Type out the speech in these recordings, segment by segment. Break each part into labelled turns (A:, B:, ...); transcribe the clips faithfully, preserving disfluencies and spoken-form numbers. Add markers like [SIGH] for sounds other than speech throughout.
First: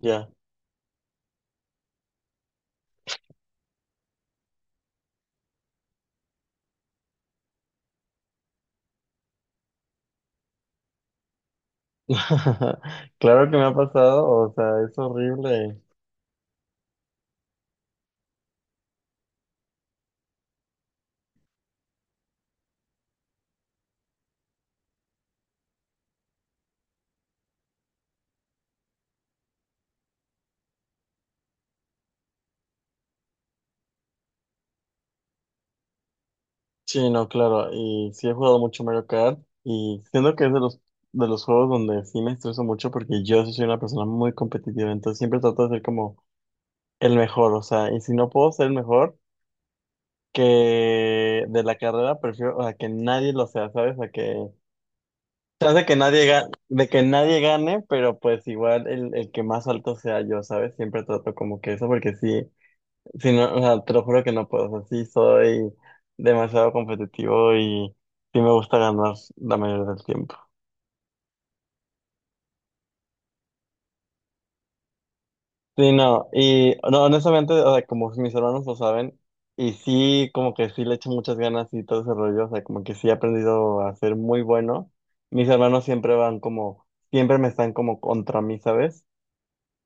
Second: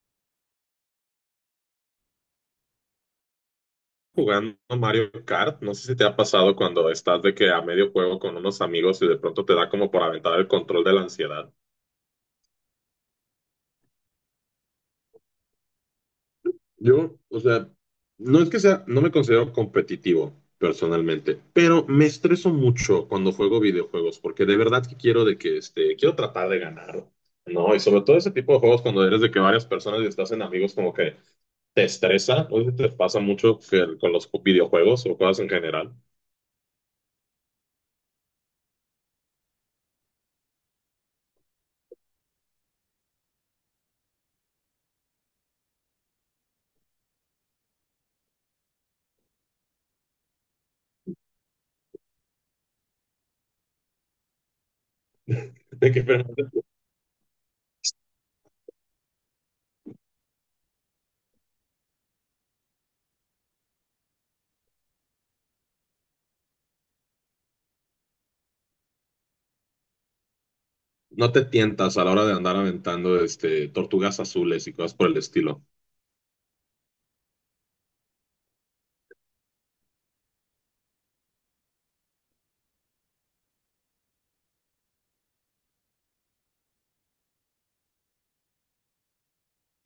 A: Ya.
B: Jugando Mario Kart. No sé si te ha pasado cuando estás de que a medio juego con unos amigos y de pronto te da como por aventar el control de la ansiedad.
A: [LAUGHS] Claro que me ha pasado, o sea, es horrible.
B: Yo, o sea, no es que sea, no me considero competitivo personalmente, pero me estreso mucho cuando juego videojuegos, porque de verdad que quiero de que, este, quiero tratar de ganar. No, y sobre todo ese tipo de juegos cuando eres de que varias personas y estás en amigos como que te estresa, o te pasa mucho que- con los videojuegos o cosas en general.
A: Sí, no, claro, y sí he jugado mucho Mario Kart y siento que es de los de los juegos donde sí me estreso mucho porque yo sí soy una persona muy competitiva, entonces siempre trato de ser como el mejor, o sea, y si no puedo ser el mejor que de la carrera, prefiero o sea que nadie lo sea, ¿sabes? A que chance
B: De
A: que
B: que, pero
A: nadie gane, de que nadie gane, pero pues igual el, el que más alto sea yo, ¿sabes? Siempre trato como que eso porque sí. Sí, no, o sea, te lo juro que no puedo. O sea, sí soy demasiado competitivo y sí me gusta ganar la mayoría del tiempo.
B: no te tientas a la hora de andar aventando este, tortugas azules y cosas por el estilo.
A: Sí, no, y no, honestamente, o sea, como mis hermanos lo saben, y sí, como que sí le echo muchas ganas y todo ese rollo, o sea, como que sí he aprendido a ser muy bueno. Mis hermanos siempre van como, siempre me están como contra mí, ¿sabes?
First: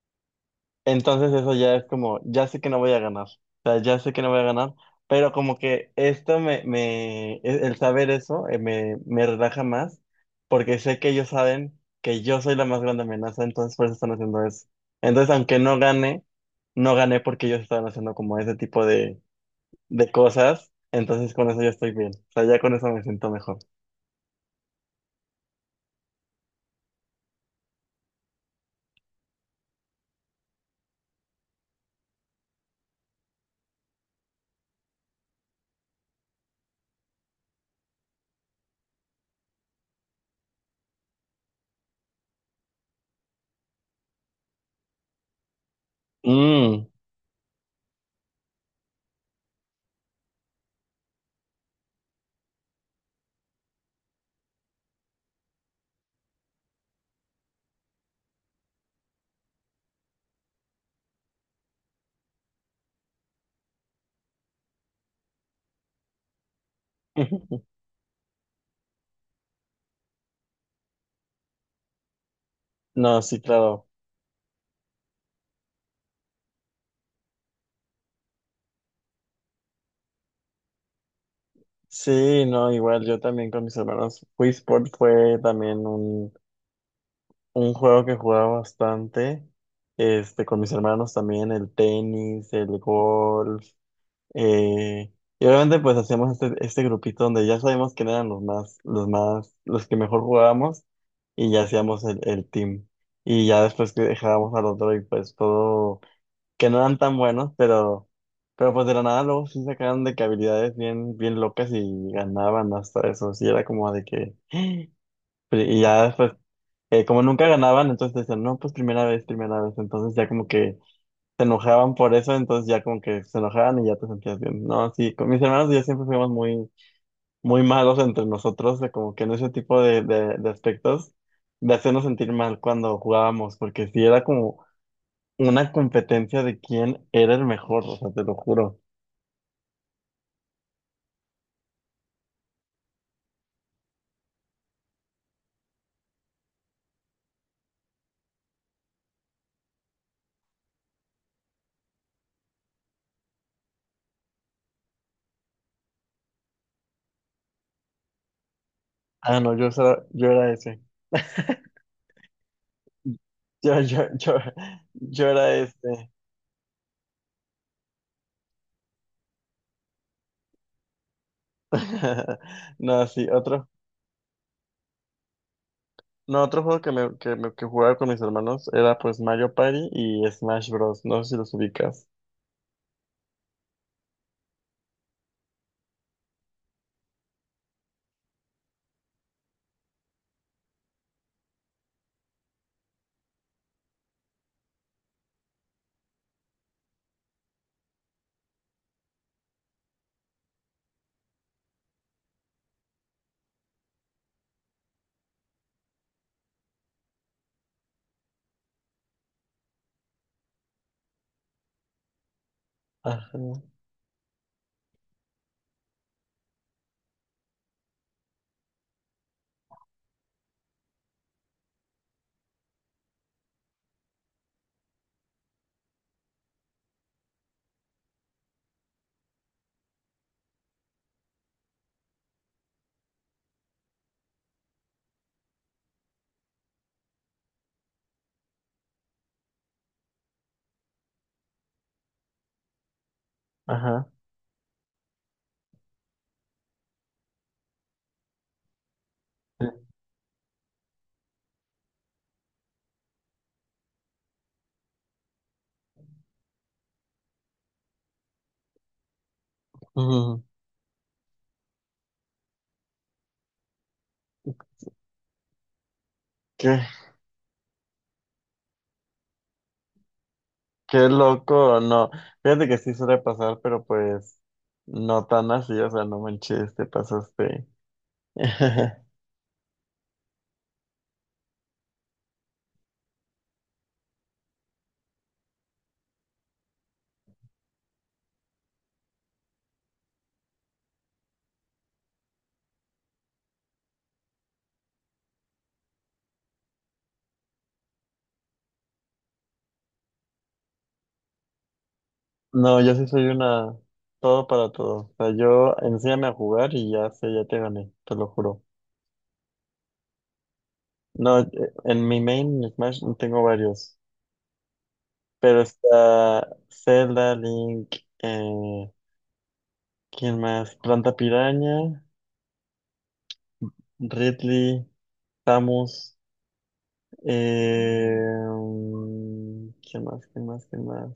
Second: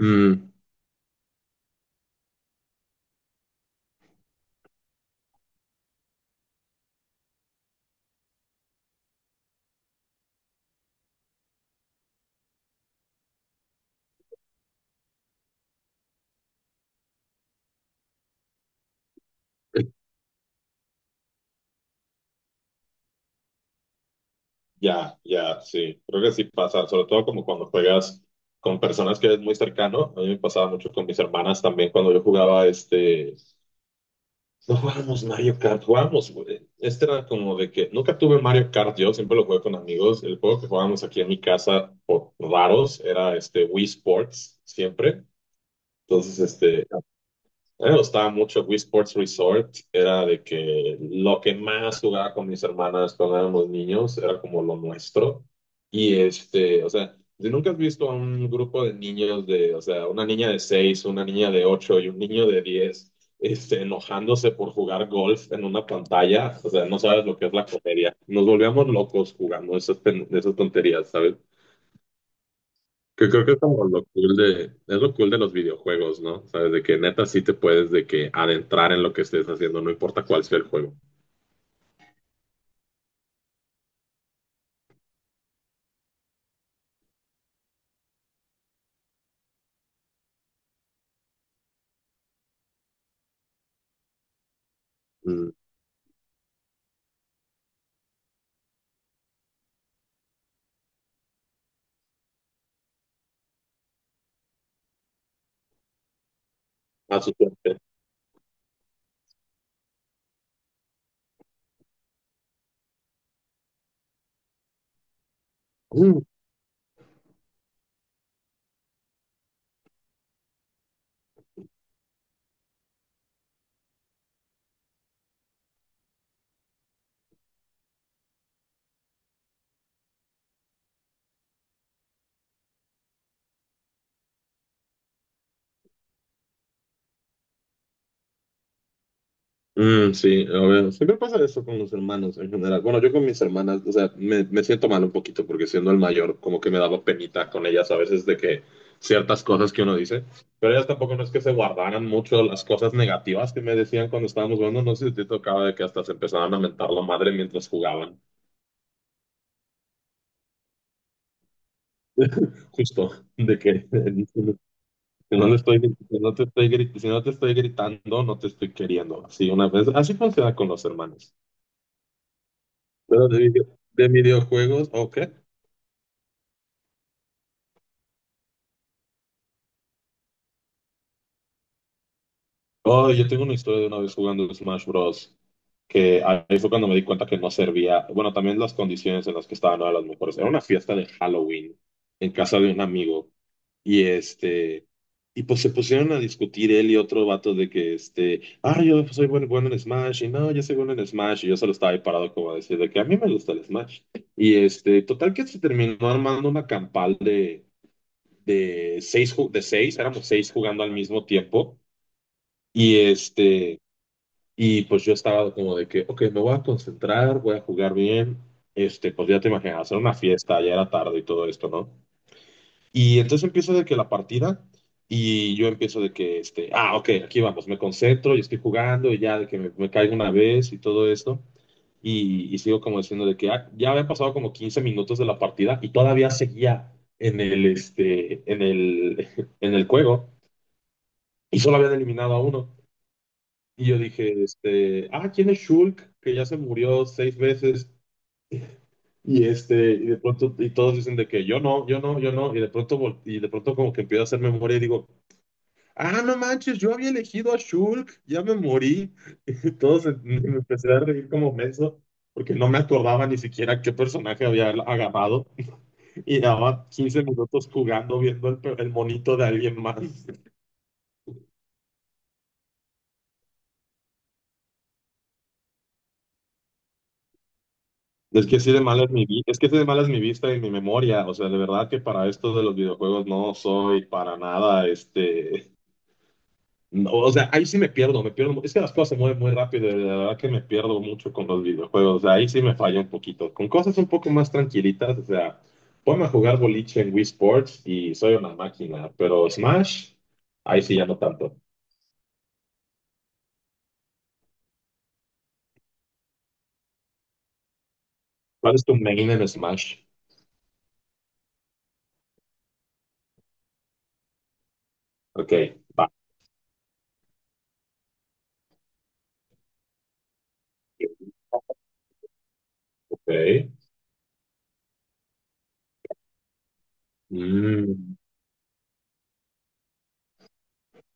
B: Mm.
A: Entonces eso ya es como, ya sé que no voy a ganar, o sea, ya sé que no voy a ganar, pero como que esto me, me, el el saber eso eh, me, me relaja más, porque sé que ellos saben que yo soy la más grande amenaza, entonces por eso están haciendo eso. Entonces, aunque no gane, no gané porque ellos estaban haciendo como ese tipo de, de cosas, entonces con eso ya estoy bien, o sea, ya con eso me siento mejor.
B: Ya, ya, sí. Creo que sí pasa, sobre todo como cuando juegas con personas que eres muy cercano. A mí me pasaba mucho con mis hermanas también cuando yo jugaba este... No jugábamos Mario Kart, jugábamos... güey. Este era como de que nunca tuve Mario Kart, yo siempre lo jugué con amigos. El juego que jugábamos aquí en mi casa por raros era este Wii Sports, siempre. Entonces, este,
A: Mm.
B: a mí me gustaba mucho Wii Sports Resort. Era de que lo que más jugaba con mis hermanas cuando éramos niños era como lo nuestro. Y este, o sea, si nunca has visto a un grupo de niños de, o sea, una niña de seis, una niña de ocho y un niño de diez este, enojándose por jugar golf en una pantalla, o sea, no sabes lo que es la
A: [LAUGHS]
B: comedia. Nos volvíamos locos jugando esas, pen- esas tonterías, ¿sabes?
A: No,
B: Que
A: sí,
B: creo que es como
A: claro.
B: lo cool de, es lo cool de los videojuegos, ¿no? Sabes, de que neta sí te puedes de que adentrar en lo que estés haciendo, no importa cuál sea el juego.
A: Sí, no, igual yo también con mis hermanos. Wii Sport fue también un Un juego que jugaba bastante, este, con mis hermanos también, el tenis, el golf, eh, y
B: Mm.
A: obviamente pues hacíamos este, este grupito donde ya sabíamos quién eran los más, los más, los que mejor jugábamos, y ya hacíamos el, el team. Y ya después que dejábamos al otro y pues todo, que no eran tan
B: A su
A: buenos,
B: suerte.
A: pero, pero pues de la nada luego sí sacaban de que habilidades bien, bien locas y ganaban hasta eso, sí era como de que, y ya después eh, como nunca ganaban, entonces decían, no, pues primera vez, primera vez. Entonces ya como que se enojaban por eso, entonces ya como que se enojaban y ya te sentías bien. No, sí, con mis hermanos y yo siempre fuimos muy, muy malos entre nosotros, de como que en ese tipo de, de, de aspectos, de hacernos sentir mal cuando jugábamos, porque sí era como una competencia de quién era el mejor, o sea, te lo juro.
B: Mm, sí, a ver, siempre pasa eso con los hermanos en general. Bueno, yo con mis hermanas, o sea, me, me siento mal un poquito porque siendo el mayor, como que me daba penita con ellas a veces de que ciertas cosas que uno dice, pero ellas tampoco no es que se guardaran mucho las cosas negativas que me decían cuando estábamos jugando. No sé si te tocaba de que hasta se empezaban a mentar la madre mientras jugaban,
A: Ah, no, yo, era- yo era ese.
B: justo, de
A: [LAUGHS] Yo,
B: que
A: yo, yo,
B: [LAUGHS]
A: yo
B: si no
A: era
B: le estoy,
A: este.
B: si no te estoy, gri- si no te estoy gritando, no te estoy queriendo. Así una vez, así funciona con los hermanos.
A: [LAUGHS] No, sí,
B: Pero de,
A: otro.
B: video- de videojuegos, ok.
A: No, otro juego que, me, que, me- que jugaba con mis hermanos era pues Mario Party y Smash Bros. No sé si los ubicas.
B: Oh, yo tengo una historia de una vez jugando Smash Bros. Que ahí fue cuando me di cuenta que no servía. Bueno, también las condiciones en las que estaban no eran las mejores. Era una fiesta de Halloween en casa de un amigo, y este y pues se pusieron a discutir él y otro vato de que este, ah, yo soy bueno, bueno en Smash y no, yo soy bueno en Smash y yo solo estaba ahí parado como a decir de que a mí me gusta el Smash. Y este, total que se terminó armando una campal de de seis ju- de seis, éramos seis jugando al mismo tiempo, y
A: Ajá,
B: este y pues yo estaba como de que, ok, me voy a concentrar, voy a jugar bien. Este, pues ya te imaginas, hacer una fiesta, ya era tarde y todo esto, ¿no? Y entonces empiezo de que la partida, y yo empiezo de que, este, ah, ok, aquí vamos, me concentro y estoy jugando, y ya de que me, me caigo una vez y todo esto. Y, y sigo como diciendo de que ah, ya habían pasado como quince minutos de la partida y todavía seguía en el, este, en el, [LAUGHS] en el juego, y solo habían eliminado a uno. Y yo
A: ajá.
B: dije, este, ah, ¿quién es Shulk? Que ya se murió seis veces. Y
A: Sí.
B: este, y de pronto, y todos dicen de que yo no, yo no, yo no. Y de pronto, vol- y de pronto como que empiezo a hacer memoria y digo, ah, no manches, yo había elegido a Shulk, ya me morí. [LAUGHS] Y todos se- me
A: Ujú.
B: empecé a reír como menso, porque no me acordaba ni siquiera qué personaje había agarrado. [LAUGHS] Y
A: Qué,
B: daba quince minutos jugando, viendo el, pe- el monito de alguien más.
A: qué loco, no. Fíjate que sí suele pasar, pero pues no tan así, o sea, no manches, te pasaste.
B: Es que sí
A: [LAUGHS]
B: de mala es mi vi- es que sí de mala es mi vista y mi memoria. O sea, de verdad que para esto de los videojuegos no soy para nada, este, no, o sea, ahí sí me pierdo, me pierdo. mu- Es que las cosas se mueven muy rápido, y de verdad que me pierdo mucho con los videojuegos. O sea, ahí sí me falla un poquito. Con cosas un poco más tranquilitas, o sea, ponme a jugar boliche en Wii Sports y soy una máquina, pero Smash, ahí sí ya no tanto.
A: No, yo sí soy una todo para todo. O sea, yo enséñame a jugar y ya sé, ya te gané, te lo juro.
B: ¿Cuál es tu main en Smash?
A: No, eh, en mi main Smash tengo varios,
B: Ok,
A: pero
B: va,
A: está Zelda, Link, eh, ¿quién más? Planta Piraña,
B: ok.
A: Ridley, Samus,
B: Mm.
A: eh, mm, ¿quién más? ¿Quién más? ¿Quién más?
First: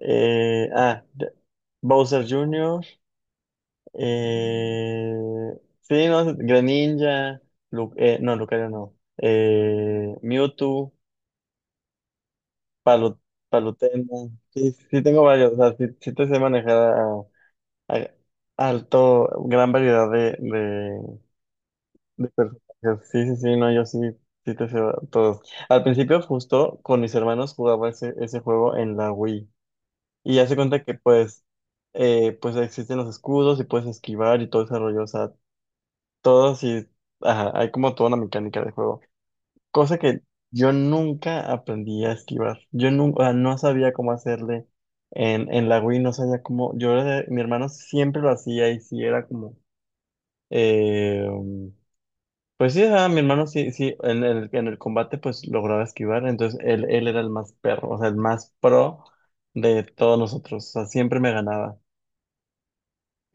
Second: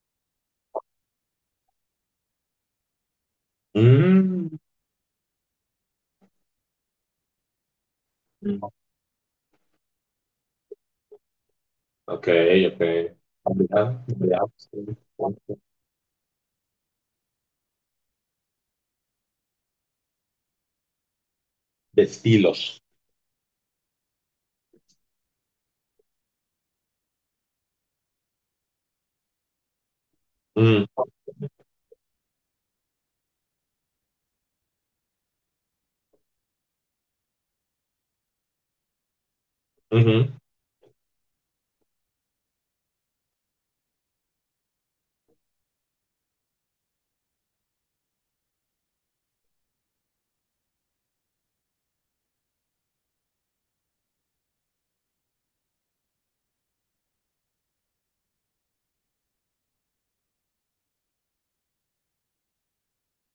A: Eh, ah, de- Bowser junior,
B: Mm.
A: eh, sí, no, Greninja, Lu- eh, no, Lucario
B: Mm.
A: no, eh, Mewtwo,
B: Ok, ok.
A: Palo, Palutena,
B: Variedad, variedad, sí.
A: sí, sí tengo varios, o sea, sí, sí te sé manejar a, a- alto, gran variedad de,
B: De
A: De personajes.
B: estilos.
A: Sí, sí, sí, no, yo sí, sí te sé todos. Al principio justo con mis hermanos jugaba ese, ese juego en la Wii y ya se cuenta
B: Mm.
A: que pues, eh, pues existen los escudos y puedes esquivar y todo ese rollo, o sea, todos y, ajá, hay como toda una mecánica de juego. Cosa que
B: Ujú.
A: yo nunca aprendí a esquivar, yo nunca, no sabía cómo hacerle en, en la Wii, no sabía cómo, yo era de- mi hermano siempre lo hacía y sí era como. Eh, pues sí, ajá, mi hermano sí, sí, en el, en el combate pues lograba esquivar, entonces él, él era el más perro, o sea, el más pro de todos nosotros, o sea, siempre me ganaba.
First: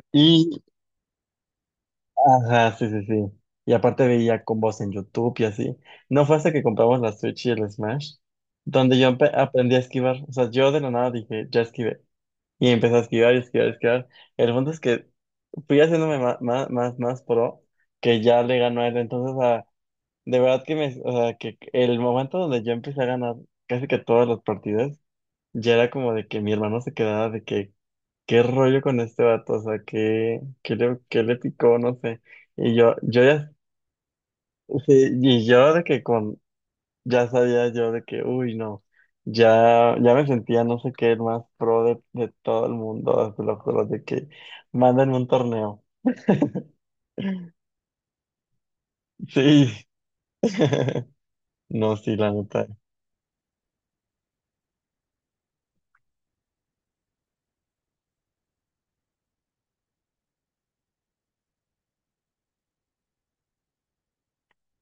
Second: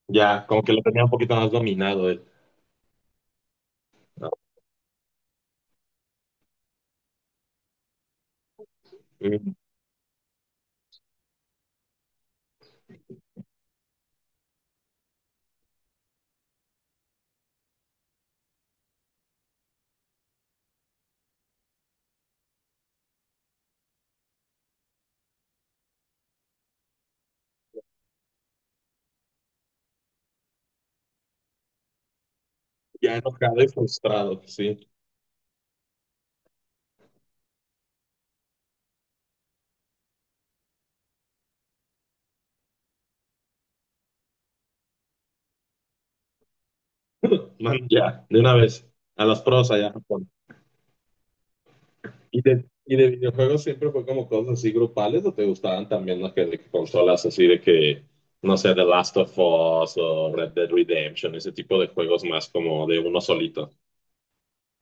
B: Ya,
A: Y,
B: como que lo tenía un poquito más dominado él.
A: ajá, sí, sí, sí. Y aparte
B: ¿No?
A: veía combos en YouTube y así. No fue hasta que compramos la Switch y el Smash, donde yo empe-
B: Mm.
A: aprendí a esquivar, o sea, yo de la nada dije, ya esquivé. Y empecé a esquivar y esquivar y esquivar. El punto es que fui haciéndome más, más, más, más pro, que ya le ganó a él, entonces. De verdad que me, o sea, que el momento donde yo empecé a ganar casi que todas las partidas, ya era como de que mi hermano se quedaba de que, ¿qué rollo con este vato? O sea, ¿qué, qué le, qué le picó? No sé. Y yo,
B: Ya
A: yo ya,
B: enojado y frustrado, sí.
A: sí, y yo de que con, ya sabía yo de que, uy, no, ya, ya me sentía no sé qué, el más pro de, de todo el mundo, ah, te lo juro, de que mandan un torneo.
B: [LAUGHS] Man, ya, de una vez. A las pros
A: Sí.
B: allá, a Japón.
A: [LAUGHS] No, sí, la
B: ¿Y de,
A: neta.
B: y de videojuegos siempre fue como cosas así grupales o te gustaban también las que, de que consolas así de que, no sé, The Last of Us o Red Dead Redemption, ese tipo de juegos más como de uno solito?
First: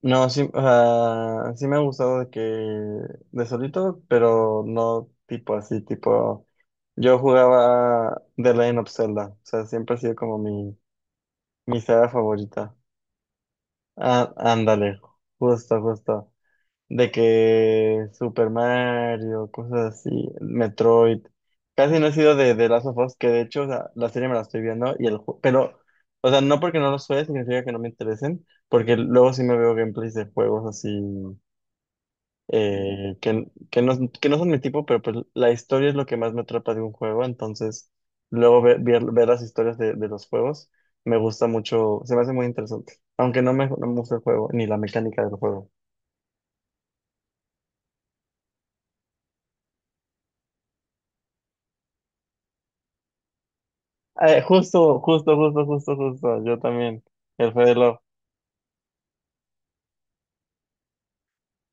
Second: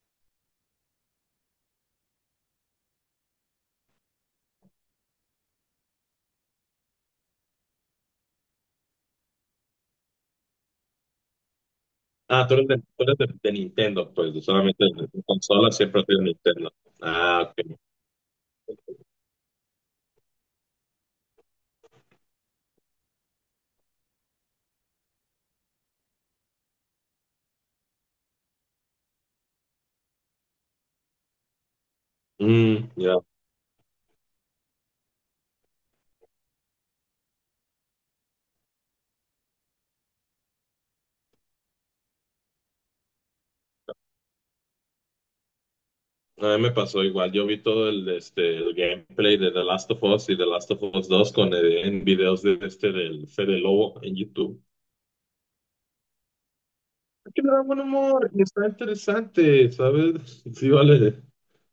A: No, sí, o sea, sí me ha gustado de que de solito, pero no tipo así, tipo yo jugaba The Legend of Zelda, o sea, siempre ha sido como mi, mi saga
B: Ah, tú eres
A: favorita.
B: de, tú eres de, de Nintendo,
A: Ah,
B: pues, solamente
A: ándale,
B: de de consola
A: justo,
B: siempre has sido
A: justo.
B: Nintendo.
A: De
B: Ah, ok.
A: que Super Mario, cosas así, Metroid. Casi no he sido de de Last of Us, que de hecho, o sea, la serie me la estoy viendo y el ju- pero, o sea, no porque no los juegue significa que no me interesen, porque luego sí me veo gameplays de juegos así
B: Mm,
A: eh,
B: ya.
A: que, que no, que no son mi tipo, pero pues la historia es lo que más me atrapa de un juego, entonces luego ver, ver, ver las historias de, de los juegos me gusta mucho, se me hace muy interesante, aunque no me, no me gusta el juego, ni la mecánica del juego.
B: A mí me pasó igual. Yo vi todo el, este, el gameplay de The Last of Us y The Last of Us dos con, eh, en videos de este del Fede Lobo en
A: Eh,
B: YouTube.
A: justo, justo, justo, justo, justo, yo también,
B: Que me
A: el
B: da
A: Fede
B: buen
A: Lobo.
B: humor y está interesante, ¿sabes? [LAUGHS] Sí, vale,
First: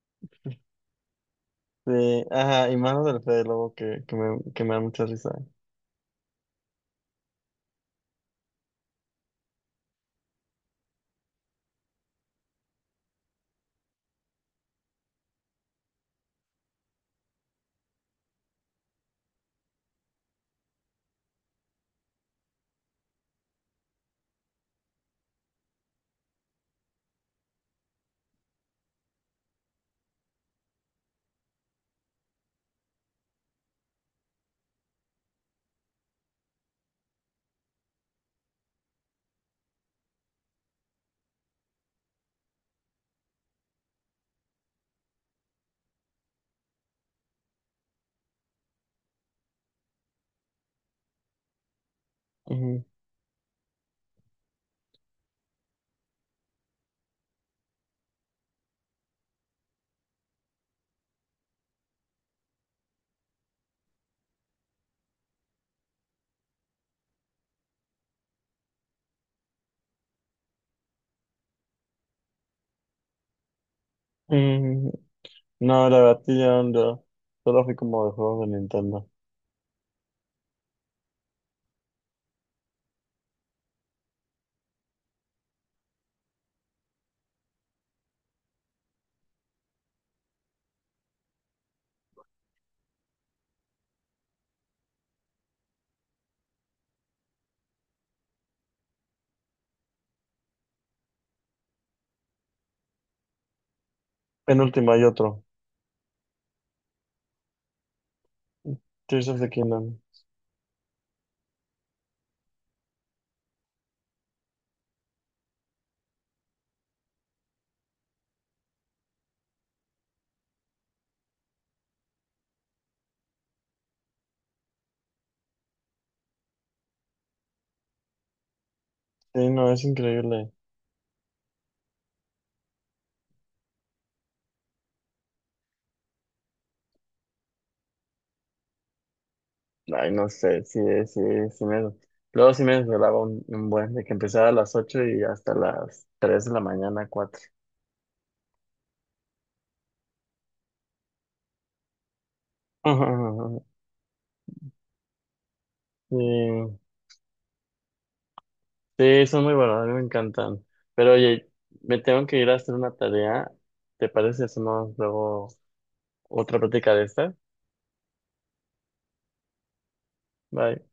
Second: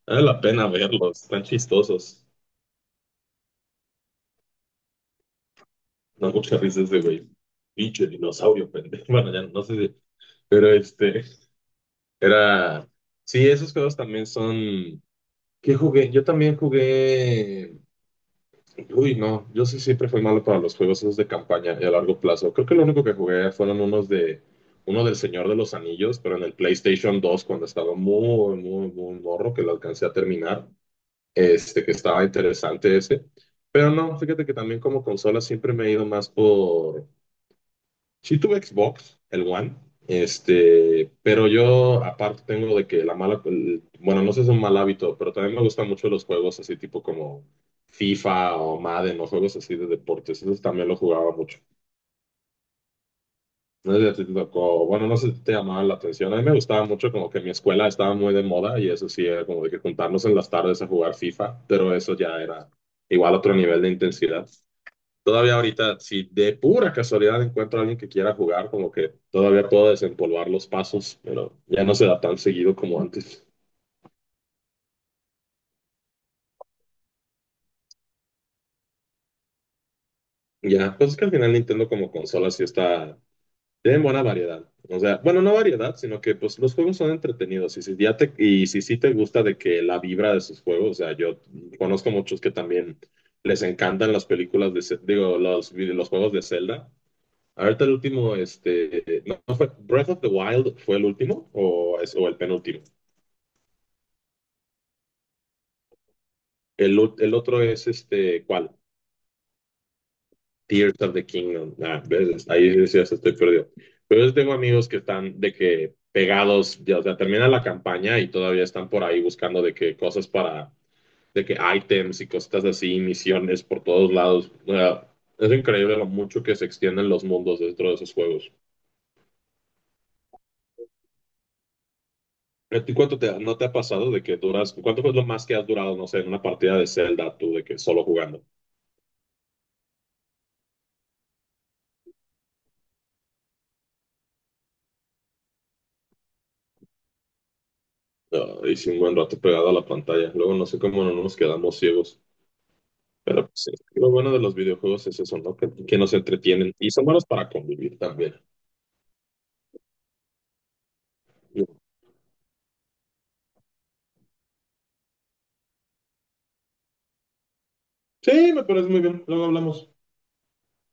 B: vale la pena verlos. Están
A: Sí,
B: chistosos.
A: ajá, y mano del Fede Lobo que, que me, que me da mucha risa.
B: No, muchas risas de güey. Pinche dinosaurio, pendejo. [LAUGHS] Bueno, ya no sé si. Pero este. Era, sí, esos juegos también son, ¿qué jugué? Yo también jugué, uy, no, yo sí siempre fui malo para los juegos esos de campaña y a largo plazo. Creo que lo único que jugué fueron unos de, uno del Señor de los Anillos, pero en el PlayStation dos cuando estaba muy, muy, muy morro que lo alcancé a terminar, este, que estaba interesante ese. Pero no, fíjate que también como consola siempre me he ido más por sí tuve Xbox, el One, este, pero yo aparte tengo de que la mala, el- bueno, no sé si es un mal hábito, pero también me gustan mucho los juegos así tipo como FIFA o Madden o juegos así de deportes, esos también lo jugaba mucho.
A: Ujú.
B: No sé si a ti te tocó, bueno, no sé si te llamaban la atención, a mí me gustaba mucho como que mi escuela estaba muy de moda y eso sí era como de que juntarnos en las tardes a jugar FIFA, pero eso ya era igual otro nivel de intensidad. Todavía ahorita, si de pura casualidad encuentro a alguien que quiera jugar, como que todavía puedo desempolvar los pasos, pero ya no se da tan seguido como antes.
A: Mm, No, la verdad, sí, yo no, solo fui como de juegos de Nintendo.
B: Ya, pues es que al final Nintendo como consola sí está, tiene buena variedad. O sea, bueno, no variedad, sino que pues los juegos son entretenidos. Y si ya te, y si sí te gusta de que la vibra de sus juegos, o sea, yo conozco muchos que también les encantan las películas de, Ce- digo, los, vide- los juegos de Zelda. Ahorita el último, este, no, no fue Breath of the Wild fue el último o, es- o el penúltimo.
A: Penúltima hay otro,
B: El, ul- el otro es este, ¿cuál?
A: Tears of the Kingdom.
B: Tears of the Kingdom. Ah, ves, ahí decías, estoy perdido. Pero yo tengo amigos que están de que pegados, ya, o sea, termina la campaña y todavía están por ahí buscando de que cosas para, de que items y cositas así, misiones por todos lados. O sea, es increíble lo mucho que se extienden los mundos dentro de esos juegos.
A: Sí, no, es increíble.
B: ¿A ti cuánto te, no te ha pasado de que duras, cuánto fue lo más que has durado, no sé, en una partida de Zelda, tú, de que solo jugando?
A: Ay, no sé, sí, sí, sí me. Luego sí me desvelaba un, un buen, de que empezaba a las ocho y hasta las tres de la mañana, cuatro.
B: Ah, hice un buen rato pegado a la pantalla. Luego no sé cómo no nos quedamos ciegos. Pero
A: [LAUGHS]
B: pues, sí, lo bueno de los videojuegos es eso, ¿no? Que, que nos
A: Sí,
B: entretienen y son buenos para convivir también.
A: sí, son muy buenos, a mí me encantan. Pero oye, me tengo que ir a hacer una tarea. ¿Te parece si hacemos luego otra práctica de esta?
B: Sí, me parece muy bien. Luego hablamos.
A: Bye.